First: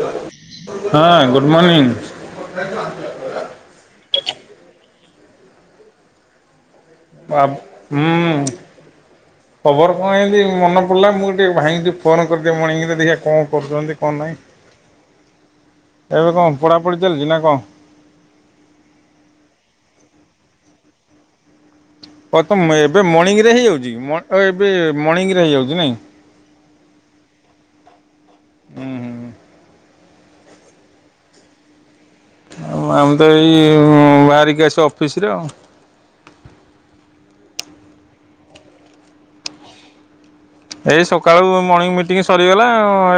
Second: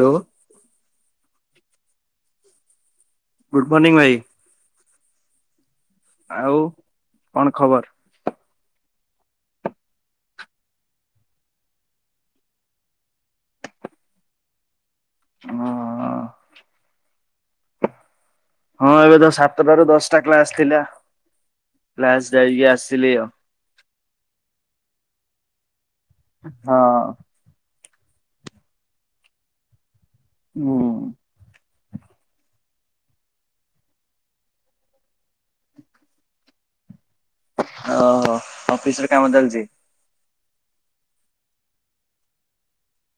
Hello ହଁ good morning. Good morning ଭାଇ। ଆଉ। କଣ ଆବ ଖବର? ହୁଁ। ଖବର କଣ ଏମିତି ମନେ ପଡିଲା ମୁଁ ଟିକେ ଭାଇ ଙ୍କୁ ଟିକିଏ ଫୋନ କରିଦିଏ ମଣିଙ୍ଗ ରେ ଦେଖିଆ କଣ କରୁଛନ୍ତି କଣ ନାହିଁ। ହଁ ଏବେ କଣ ପଢ଼ା ପଢ଼ିି ଚାଲିଛି ନା କଣ? ହଁ ଏବେ ତ ସାତଟା ରୁ ଦଶଟା କ୍ଲାସ ଥିଲା କ୍ଲାସ ହଁ ତ ଯାଇକି ଏବେ ଆସିଲି ଆଉ। ମର୍ଣ୍ଣିଂ ରେ ହେଇଯାଉଛି ଏବେ ମର୍ଣ୍ଣିଂରେ ହେଇଯାଉଛି ନାଇଁ ହଁ। ହୁଁ ହୁଁ। ହୁ। ଆମେ ତ ଏଇ ବାହାରିକି ଆସିକି ଅଫିସ ରେ ଆଉ। ଅ ହୋ ଅଫିସରେ କାମ ଚାଲିଛି। ଏଇ ସକାଳୁ ମର୍ଣିଂ ମିଟିଂ ସରିଗଲା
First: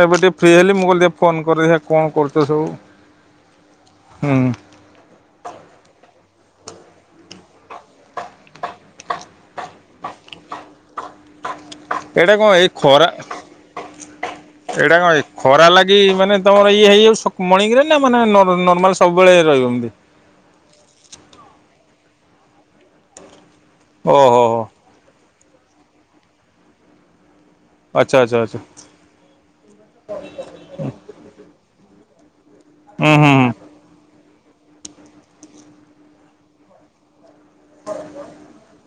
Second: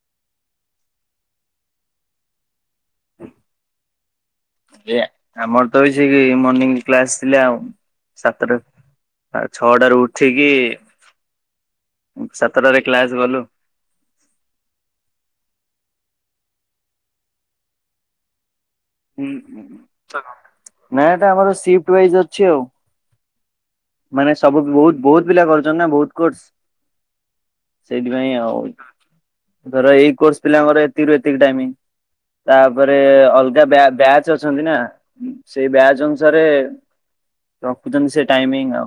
ଏବେ ଟିକେ ଫ୍ରି ହେଲି, ମୁଁ କହିଲି ଟିକେ ଫୋନ କରିଦି କଣ କରୁଛ ସବୁ? ହୁଁ ଆମର ତ ସେ ମର୍ଣିଂ କ୍ଲାସ ଥିଲା ଆଉ ସାତଟା ଆ ଛଅଟାରୁ ଉଠିକି ଏଇଟା କଣ ଏଇ ସାତଟାରେ ଖରା କ୍ଲାସ ଗଲୁ। ଏଇଟା କଣ ଏଇ ଖରା ଲାଗି ମାନେ ତମର ଇଏ ହେଇଯାଉ ମଣିଙ୍ଗରେ ନା ମାନେ ନ ନାଇଁ ଏଟା ଆମର ସିଫଟ ୱାଇଜ ଅଛି ଆଉ। ମାନେ ଓହୋ ହୋ ସବୁ ବହୁତ ବହୁତ ପିଲା କରୁଛନ୍ତି ନା ବହୁତ କୋର୍ସ। ଆଚ୍ଛା ସେଇଥିପାଇଁ ଆଚ୍ଛା ଆଚ୍ଛା ଆଉ ଧର ଏଇ କୋର୍ସ ପିଲାଙ୍କର ଏତିକୁ ଏତିକି ଟାଇମ। ତାପରେ ହୁଁ ହୁଁ ହୁଁ ଅଲଗା ବ୍ୟା ବ୍ୟା ଅଛନ୍ତି ନା ସେଇ ବ୍ୟାଚ ଅନୁସାରେ ରଖୁଛନ୍ତି ସେ ଟାଇମିଂ। ଆଉ।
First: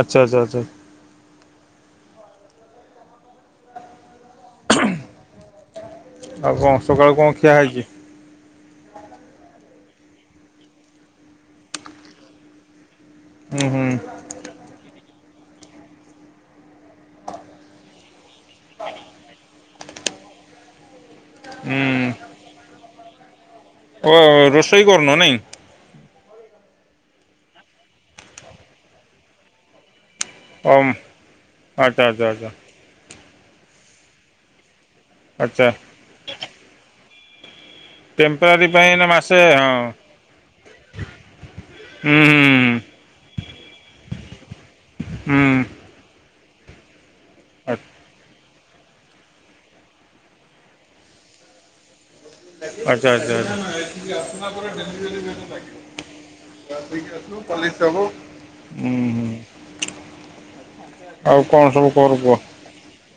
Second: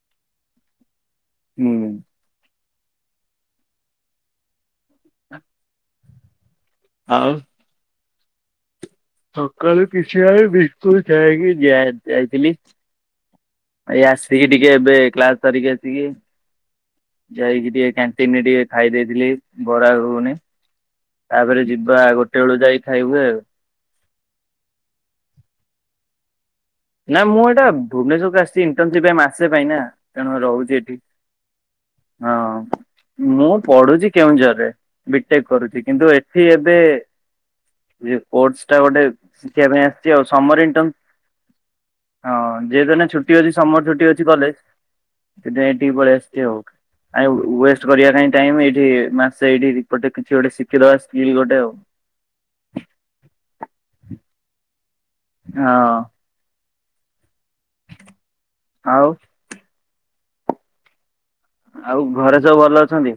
ଆଚ୍ଛା ଆଚ୍ଛା ଆଚ୍ଛା। ହୁଁ। ହ। [unintelligible] ଆଉ କଣ ସକାଳୁ ଆଉ କଣ ଖିଆ ହେଇଛି? ସକାଳୁ କିଛି ଆ [unintelligible] ଯାଇକି ଯାଇଥିଲି। ହୁଁ ହୁଁ ଏଇ ଆସିକି ଟିକେ ଏବେ କ୍ଲାସ ସାରିକି ଆସିକି ଯାଇକି ଟିକେ କ୍ୟାଣ୍ଟିନରେ ଟିକେ ଖାଇ ଦେଇଥିଲି। ବରା ଗୁଗୁନି ତାପରେ ଯିବା ହୁଁ ଗୋଟେ ବେଳୁ ଯାଇ ଖାଇବୁ ଆଉ। ଓ ରୋଷେଇ କରୁନ ନାଇଁ? ନା ମୁଁ ଏଇଟା ଭୁବନେଶ୍ୱରକୁ ଆସିଛି ଇଣ୍ଟର୍ନସିପ ଆସିଚି ମାସେ ପାଇଁ ନା। ତେଣୁ ରହୁଛି ଓମ୍ ଏଠି ଆଚ୍ଛା ଆଚ୍ଛା ହଁ ଆଚ୍ଛା ମୁଁ ପଢୁଚି କେଉଁଝରରେ ବିଟେକ୍ ଆଚ୍ଛା କରୁଚି କିନ୍ତୁ ଏଠି ଏବେ ଏଇ ଟେମ୍ପରାରୀ କୋର୍ସଟା ପାଇଁ ଗୋଟେ ଏଇନା ମାସେ ଶଖିବା ହଁ। ପାଇଁ ଆସିଚି ଆଉ ସମର ଇଣ୍ଟ ହୁଁ ହଁ ହୁଁ ଯେହେତୁ ଛୁଟି ଅଛି ସମର ଛୁଟି ଅଛି କଲେଜ, ହୁଁ ସେ ଏଠିକି ପ ଶ୍ଚି ଆଉ ୱେଷ୍ଟ କରିବା କାଇଁ ଏଇଠି ମାସ ଏଇଠି ଗଟେ କିଛି ଗୋଟେ ଶିଖିଦବା ସ୍କୁଲ ଗୋଟେ ଆଉ। ଆଚ୍ଛା ଆଚ୍ଛା। ହଁ ହୁଁ ଆଉ ହୁଁ। ଆଉ କଣ ସବୁ ଆଉ କର କୁହ? ଘରେ ସବୁ ଭଲ ଅଛନ୍ତି?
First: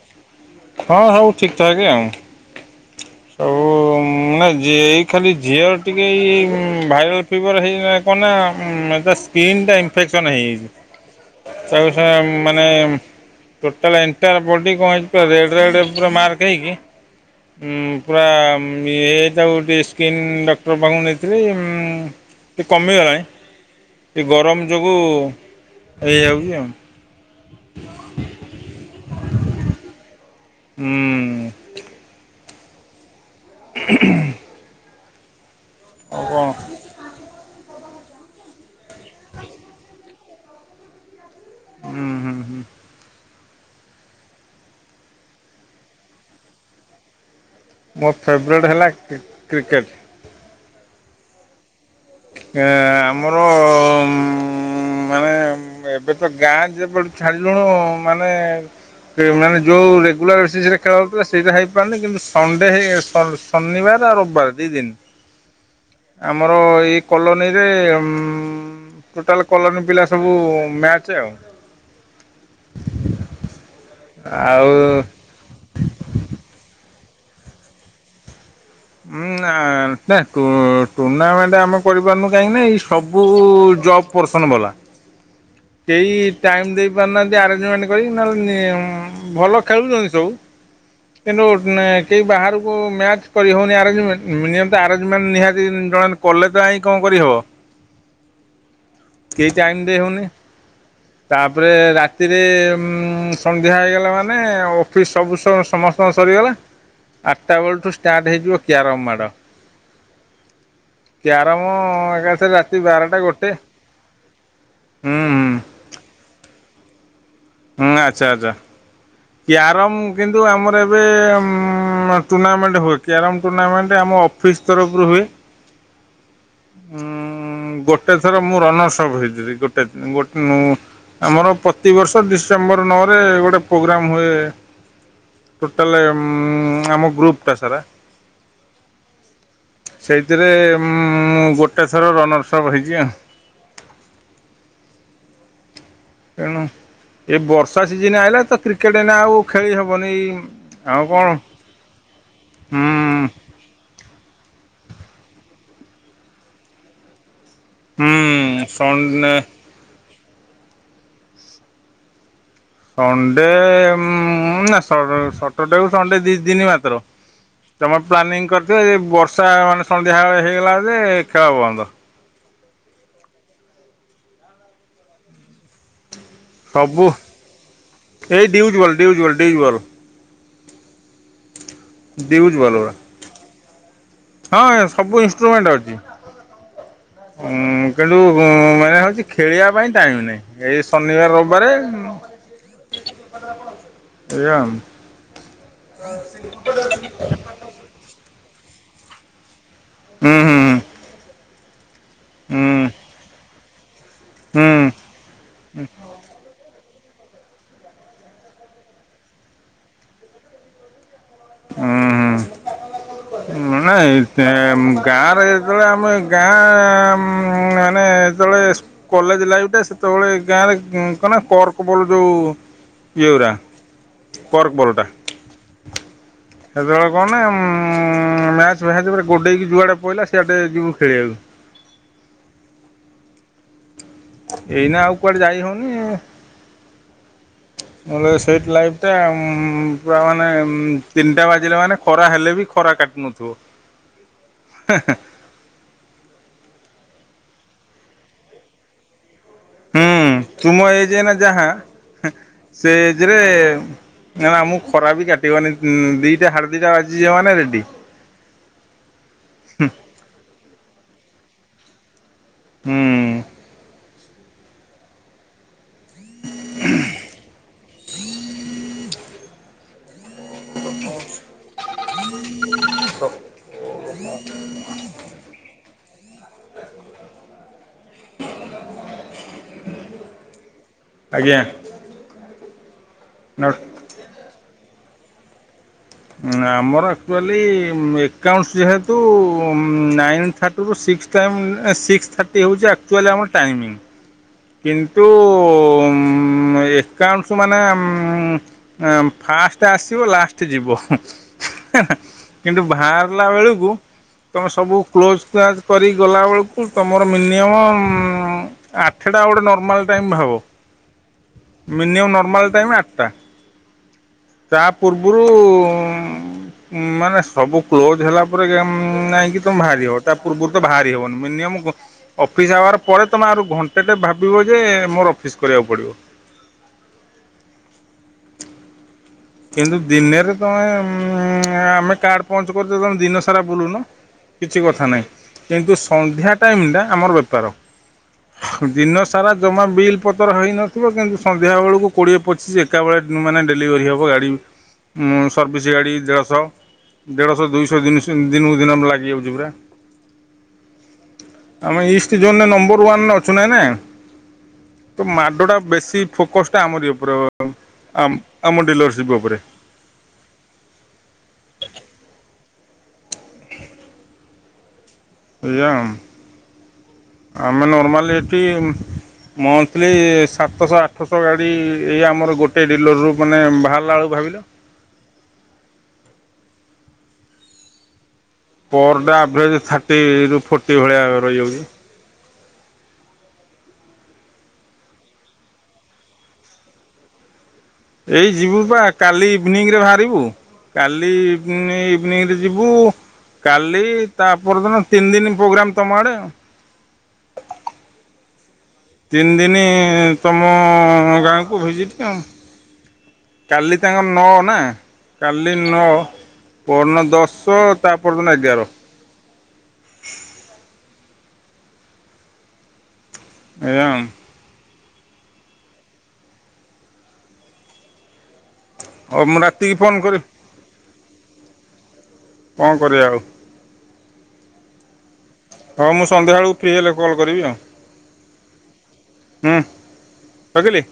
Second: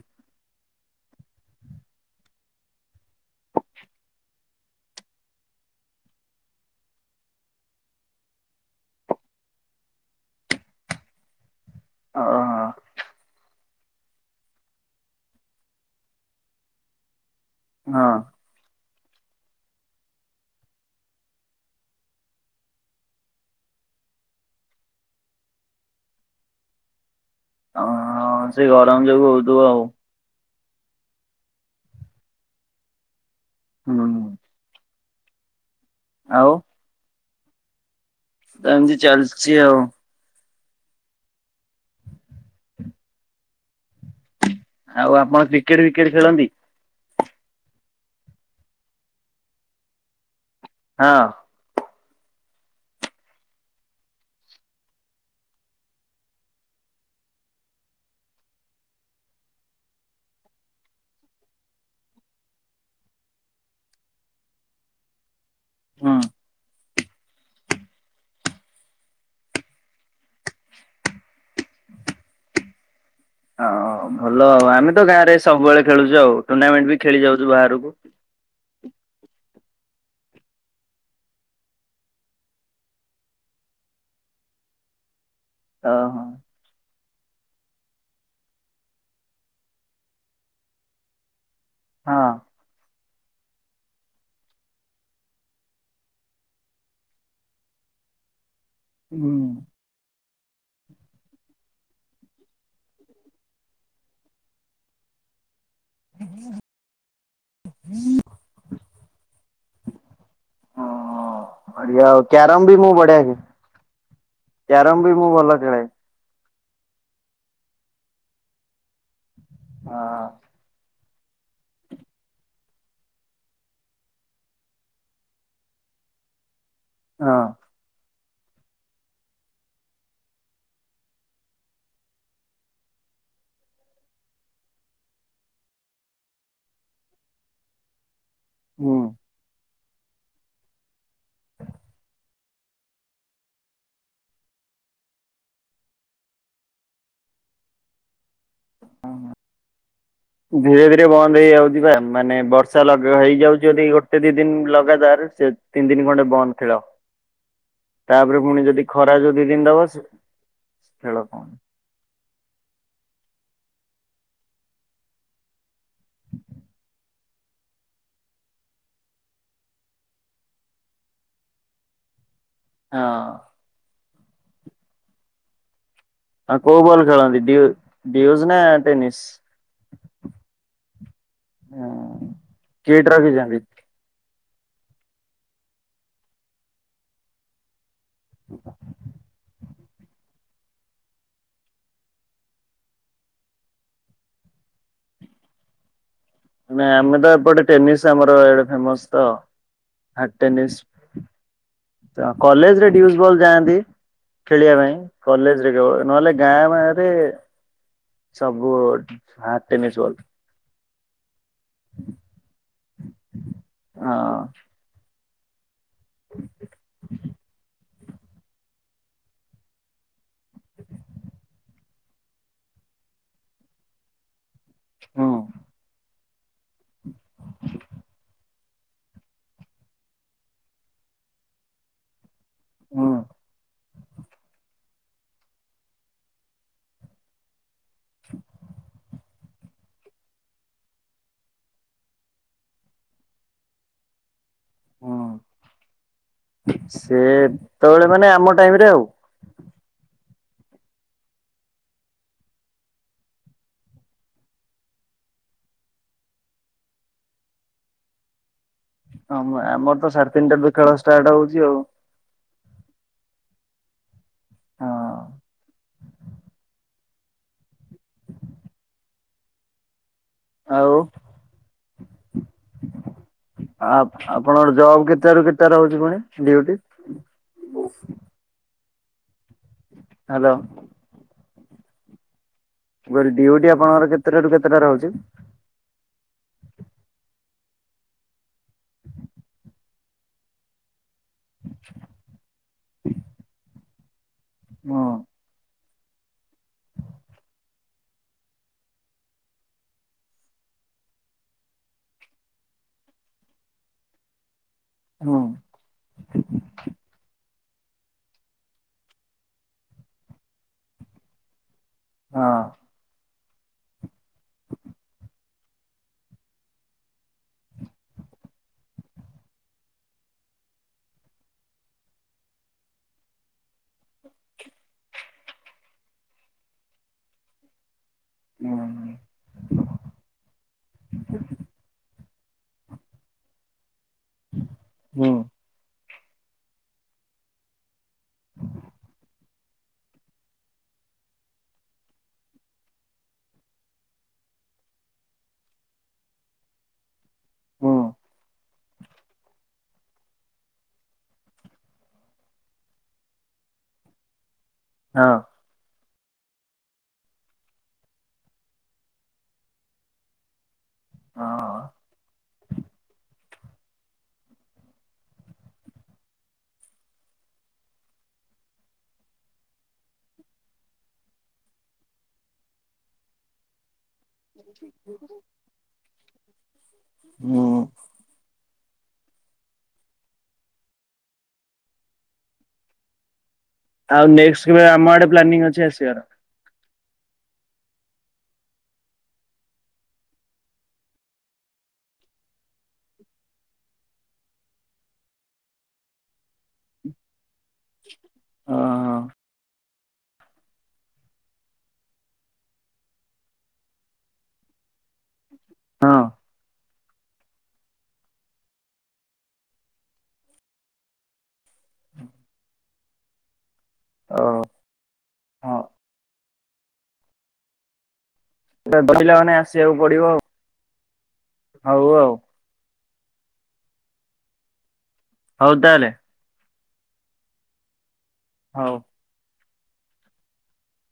ହଁ ସବୁ ଠିକ୍ ଠାକ୍ ଆଉ। [unintelligible] ଆଉ ମେ ଏଇ ଖାଲି ଝିଅର ଟିକେ ଏଇ ଭାଇରାଲ୍ ଫିଭର୍ ହେଇଗଲା କଣ ନା ଉମ୍ ତା ସ୍କିନ୍ ଟା ଇନଫେକ୍ସନ ହେଇଯାଇଛି। [inaudible] [inaudible] ଓହୋ ଟୋଟାଲ ଏଣ୍ଟାୟାର୍ ବଡି କଣ ହେଇଛି ନା ରେଡ୍ ରେଡ୍ ପୁରା ମାର୍କ ହେଇକି ଉଁ ହଁ ପୁରା ଇଏ ତାକୁ ଗୋଟେ ସ୍କିନ୍ ଡକ୍ଟର ପାଖକୁ ନେଇଥିଲି ଟିକେ କମିଗଲାଣି ଟିକେ ଗରମ ଯୋଗୁଁ ହେଇଯାଉଛି ଆଉ। ହ ସେ ଗରମ ଯୋଗୁ ହୋଉଥିବ ଆଉ। ହୁଁ। ହୁଁ। ଆଉ କଣ? ଏମିତି ଚାଲିଛି ଆଉ। ହୁଁ ହୁଁ ହୁଁ। ଆଉ ଆପଣ କ୍ରିକେଟ ଫିକେଟ ଖେଳନ୍ତି? ମୋ ଫେବରାଇଟ୍ ହେଲା କି କ୍ରିକେଟ୍। ହଁ। ଏ ଆମର ମାନେ ଏବେ ତ ଗାଁ ଯେବେଠୁ ଛାଡିଲୁଣୁ ମାନେ ମାନେ ଯୋଉ ରେଗୁଲାର ବେସିସ ରେ ଖେଳହଉଥିଲା, ସେଇଟା ହେଇପାରୁନି କିନ୍ତୁ ସଣ୍ଡେ ହେଇ ଶ ଶନିବାର ରବିବାର ଦି ଦିନ ହୁଁ। ଆମର ଏଇ କଲୋନୀରେ ଟୋଟାଲ କଲୋନୀ ପିଲା ସବୁ- ମ୍ୟାଚ ଆଉ। ହ ଭଲ ଆଉ ଆମେ ତ ଗାଁରେ ସବୁବେଳେ ଖେଳୁଛୁ ଆଉ ଟୁର୍ଣ୍ଣାମେଣ୍ଟ ବି ଖେଳି ଯାଉଛୁ ବାହାରକୁ ହଁ ନା ଟୁର୍ଣ୍ଣାମେଣ୍ଟ ଆମେ କରିପାରୁନୁ କାହିଁକି ନା ଏଇ ସବୁ ଜବ୍ ପରସନ ବାଲା କେହି ଓହୋ ଟାଇମ ଦେଇ ହାନ୍ତି ଆରେ୍ଜମେଣ୍ଟ କରି ନହେଲେ ଭଲ ଖେଳୁଛନ୍ତି ସବୁ କିନ୍ତୁ କେହି ହଁ। ବାହାରକୁ ମ୍ୟାଚ୍ କରିହଉନି ଆରେଞ୍ଜ ମେଣ୍ଟ ମିନିମମ୍ ତ ନିହାତି ଜଣେ କଲେ ତ ଜାଇ କଣ କରିହବ? ହୁଁ। କେ ଟାଇମ ଦେଇ ହେଉନି ତାପରେ ରାତିରେ ଉ ସନ୍ଧ୍ୟା ହେଇଗଲା ମାନେ ଅଫିସ ସବୁ ସମସ୍ତଙ୍କ ସରିଗଲା ଆଠଟା ବେଳଠୁ ଷ୍ଟାର୍ଟ ହେଇଯିବ କ୍ୟାରମ୍ ମାଡ଼ ହଁ ବଢିଆ ଆଉ କ୍ୟାରମ ବି କ୍ଯାରାତି ମୁଁ ବାରଟା ବଢିଆ ଗୋଟେ ହୁଁ ମୁ ହୁଁ ଭଲ ଖେଳେ ହୁଁ ଆଚ୍ଛା ଆଛା କ୍ଯାରମ କିନ୍ତୁ ଆମର ଟୁର୍ଣ୍ଣାମେଣ୍ଟ ହୁଏ କ୍ୟାରମ ଟୁର୍ଣ୍ଣାମେଣ୍ଟ ଆମ ଅଫିସ ତରଫରୁ ହୁଏ। ହଁ ଉଁ ଗୋଟେ ଥର ମୁଁ ରନର୍ସପ୍ ହେଇଥିଲି ଗୋଟେ ଦ ଗୋଟେ ଆମର ପ୍ରତିବର୍ଷ ଡିସେମ୍ବର ନଅ ରେ ଗୋଟେ ପ୍ରୋଗ୍ରା ଆମ ଏ ଟୋଟାଲ ମୁ ଆମ ଗ୍ରୁପ୍ ଟା ସାରା ହଁ। ସେଇଥିରେ ମୁଁ ଗୋଟେ ଥର ରନର୍ ସପ ହେଇଛି ଆଉ। [inaudible] ଏଣୁ ଏ ବର୍ଷା ସିଜିନୀ ଆଇଲା ତ। କ୍ରିକେଟ ଏଇନା ଆଉ ଖେଳି ହବନି ଧୀରେ ଧୀରେ ଆଉ ବନ୍ଦ କଣ ହେଇଯାଉଛି ବା ମାନେ ବର୍ଷା ହୁଁ। ଲଗା ହେଇଯାଉଛି ଯଦି ଗୋଟେ ଦି ଦିନି ଲଗାତାର ସେ ତିନି ଦିନି ଖଣ୍ଡେ ବନ୍ଦ ଖେଳ। ହୁଁ ତାପରେ ପୁଣି ଯଦି ଖରା ସଣ୍ଡେ ଯଦି [unintelligible] ଦବ ଖେଳ ବନ୍ଦ୍। ସଣ୍ଡେ ନା ସଟରଡେ ସଣ୍ଡେ ଦି ଦିନି ମାତ୍ର। ତମେ ର ପ୍ଲାନିଂ କରିଥିବ ଯେ ବର୍ଷା ମାନେ ସନ୍ଧ୍ୟାଳେ ହେଇଗଲା ଯେ ଖେଳ ବନ୍ଦ। ହଁ। ହଁ କୋଉ ବଲ ସବୁ ଖେଳନ୍ତି ଡିଉ ଡିଉଜ୍ ଏଇ ନା ball deuce tennis? Ball deuce ball ହଁ ଡିଉଜ୍ ବଲ୍ ଗୁରା। କେଟ ରଖିଛନ୍ତି। ହଁ ସବୁ ଇନଷ୍ଟ୍ରୁମେଣ୍ଟ ଅଛି ହୁଁ। କିନ୍ତୁ ମାନେ ହେଉଛି ଖେଳିବା ପାଇଁ ଟାଇମ ନାହିଁ ଏଇ ଶନିବାର ରବିବାରେ ଏଇଆ ଆଉ। ମ ଆମେ ତ ଏପଟେ ଟେନିସ୍ ଆମର ଏଇଆଡ଼େ ଫେମସ ତ। ହ ହୁଁ ହୁଁ ଟେନିସ୍। ହୁଁ ହୁଁ କଲେଜ ରେ ପ୍ରିନ୍ସିପାଲ ଯାଆନ୍ତି। ଖେଳିବା ହୁଁ ପାଇଁ କଲେଜ ରେ କେବଳ ନହେଲେ ଗାଁ ହେ ସବୁଠୀ ହାର୍ଡ ଟେନିସ ବଲ୍। ହୁଁ ହୁଁ ନାଇ ହଁ ଗାଁରେ ଯେତେବେଳେ ଆମେ ଗାଁ ମାନେ ଯେତେବେଳେ କଲେଜ ଲାଇଫ ଟା ସେତେବେଳେ ଗାଁରେ କ କହିଲା କର୍କ ବଲ ଯୋଉ ଏଇଉରା। କର୍କ ବଲଟା ହୁଁ ସେତେବେଳେ କଣ ନା ମ୍ୟାଚ ଫାଛେ ପରେ ଗୋଡେଇକି ଯୁଆଡେ ପହିଲା ସେଆଡେ ଯିବୁ ଖେଳିବାକୁ। ହଁ। ଏଇନା ଆଉ କୁଆଡେ ଯାଇ ହେଉନି। ନଲେ ସେଇଠ ଲାଇଫ ଟା ପ ମାନେ ତିନିଟା ବାଜିଲେ ମାନେ ଖରା ହେଲେ ବି ଖରା କାଟ ନଥିବ [inaudible] ହୁଁ ସେ ତବେଳେ ମାନେ ଆମ ଟାଇମ ରେ ଆଉ। ହୁଁ [inaudible] ତୁମ ଏଜ ନା ଯାହା ସେ ଏଜରେ ନା ନା ମୁଁ ଖରା ବି କାଟିବନି ଦିଟା ହାଡେ ଦିଟା ବାଜି ଯ ମାନ ରେଡି ହ ଆମର ତ ସାଢେ ତିନିଟାରୁ ଖେଳ ଷ୍ଟାର୍ଟ ହଉଛି ଆଉ। ହୁଁ। ହଁ। ଆଉ। ଆ ଆପଣଙ୍କ ଜବ୍ କେତେଟା ରୁ କେତେ ରହୁଛି? କଣ ଡ଼ିଉଟି! ହାଲୋ। ଆଜ୍ଞା। ମୁ କହିଲି ଡିଉଟି ଆପଣଙ୍କର କେତେଟାରୁ କେତେଟା ରହୁଛି? ଆମର ଆକ୍ଚୁଆଲି ଏକାଉଣ୍ଟଶ୍ ଯେହେତୁ ନାଇନ୍ ଥାର୍ଟିରୁୁ ସିକ୍ସ ଟାଇମ୍ ସିକ୍ସ ଥାର୍ଟି ହେଉଛି ଆକ୍ଚୁଆଲି ଆମର ଟାଇମିଙ୍ଗ କିନ୍ତୁ ହଁ ଏକାଉଣ୍ଟସ ମାନେ ଫାଷ୍ଟ ଆସିବ ଲାଷ୍ଟ ଯିବ। କିନ୍ତୁ ବାହାରିଲା ବେଳକୁ ତୁମେ ସବୁ ହୁଁ କ୍ଲୋଜ୍ କ୍ଲାଜ୍ କରିକି ଗଲାବେେଳକୁ ତୁମର ମିନିମମ୍ ଆଠ ଆଠଟା ଗୋଟେ ନର୍ମାଲ ଟାଇମ୍ ହେବ ମିନିମମ୍ ହଁ ନର୍ମାଲ ଟାଇମ୍ ଆଠଟା। ତା ପୂର୍ବରୁ [inaudible] ହୁଁ। ମାନେ ସବୁ କ୍ଲୋଜ ହେଲା ପରେ ଗ ଯାଇକି ତମେ ବାହାରି ହବ ତା ପୂର୍ବରୁ ତ ବାହାରି ହବନି ମିନିମମ ଅଫିସ ଆୱାର ପରେ ତମେ ଆହୁରି ଘଣ୍ଟେଟେ ଭାବିବ ଯେ ମୋର ଅଫିସ କରିବାକୁ ପଡିବ। [inaudible] କିନ୍ତୁ ଦିନରେ ତମେ ଉ ଆମେ କାର୍ଡ ପହଞ୍ଚ କରୁଛ ତମେ ଦିନ ସାରା ବୁଲୁନ କିଛି କଥା ନାହିଁ ହୁଁ କିନ୍ତୁ ସନ୍ଧ୍ୟା ଟାଇମ ଟା ଆମର ବେପାର ଦିନ ସାରା ଜମା ବିଲ୍ ପତର ହୋଇଇନଥିବ। କିନ୍ତୁ ସନ୍ଧ୍ୟା ବେଳକୁ କୋଡ଼ିଏ ପଚିଶ ଏକା ବେଳେ ମାନେ ଡେଲିଭରି ହେବ ଗାଡ଼ି ଇ ସର୍ଭିସ୍ ଗାଡି ଦେଢଶହ ଦେଢଶହ ହୁଁ ଦୁଶହ ଦିନଶ ଦିନକୁ ଦିନ ଲା ଇଏ ହୋଉଛି ପରା। ଆମେ ଇଷ୍ଟ ଜୋନରେ ନମ୍ବର ୱାନ ଅଛୁ ନାଇଁ ନା? ତ ହଁ। ମାଡଟା ବେଶୀ ଫୋକସ ଟା ଆମରି ଉପରେ ଆମ ଆମଡିଲରସ ଯିବ ଓପରେ। ହଁ। ଏଇଆ ମ ଆମେ ନର୍ମାଲି ଏଠି ମନ୍ଥଲି ସାତଶହ ଆଠଶହ ଗାଡ଼ି ଏଇ ଆମର ଗୋଟେ ଡିଲରରୁୁ ମାନେ ବାହାରିଲାେଳୁକୁ ହଁ। ପର ଡେ ଆଭରେଜ ଥାର୍ଟି ର ଫର୍ଟି ଭଳିଆ ରହିଯାଉଛି। ଆଉ ନେକ୍ସଟ୍ କେବେ ଆମ ଆଡେ ପ୍ଲାନିଂ ଅଛି ଆସିବାର? ଏଇ ଯିବୁ ବା କାଲି ଇଭିନିଂ ରେ ବାହାରିବୁ। କାଲି ଇଭିନି ଇଭିନିଂରେ ଯିବୁ କାଲି ତାପର ଦିନ ତିନି ଦିନ ପ୍ରୋଗ୍ରାମ ତମ ଆଡେ ଆ ହ। ତିନି ଦିନ ତମ ଗାଁକୁ ଭିଜିଟ୍ ଆ କାଲି ତାଙ୍କ ନଅ ନା କାଲି ନଅ ହଁ ପହରଦିନ ଦଶ ତା ପର ଦିନ ଏଗାର। ଏୟା ଆଉ ଓ ହଁ। ହଉ ପିଲାମାନେ ମୁଁ ରାତିକି ଆସିବାକୁ ଫୋନ୍ ପଡିବ ଆଉ। କରିବି ହଉ ଆଉ। କଣ କରିବା ଆଉ ହଉ ତାହେଲେ ହଁ ମୁଁ ସନ୍ଧ୍ୟାବେଳକୁ ଫ୍ରୀ ହେଲେ କଲ୍ କରିବି ଆଉ। ହଉ। ହୁଁ ରଖିଲି।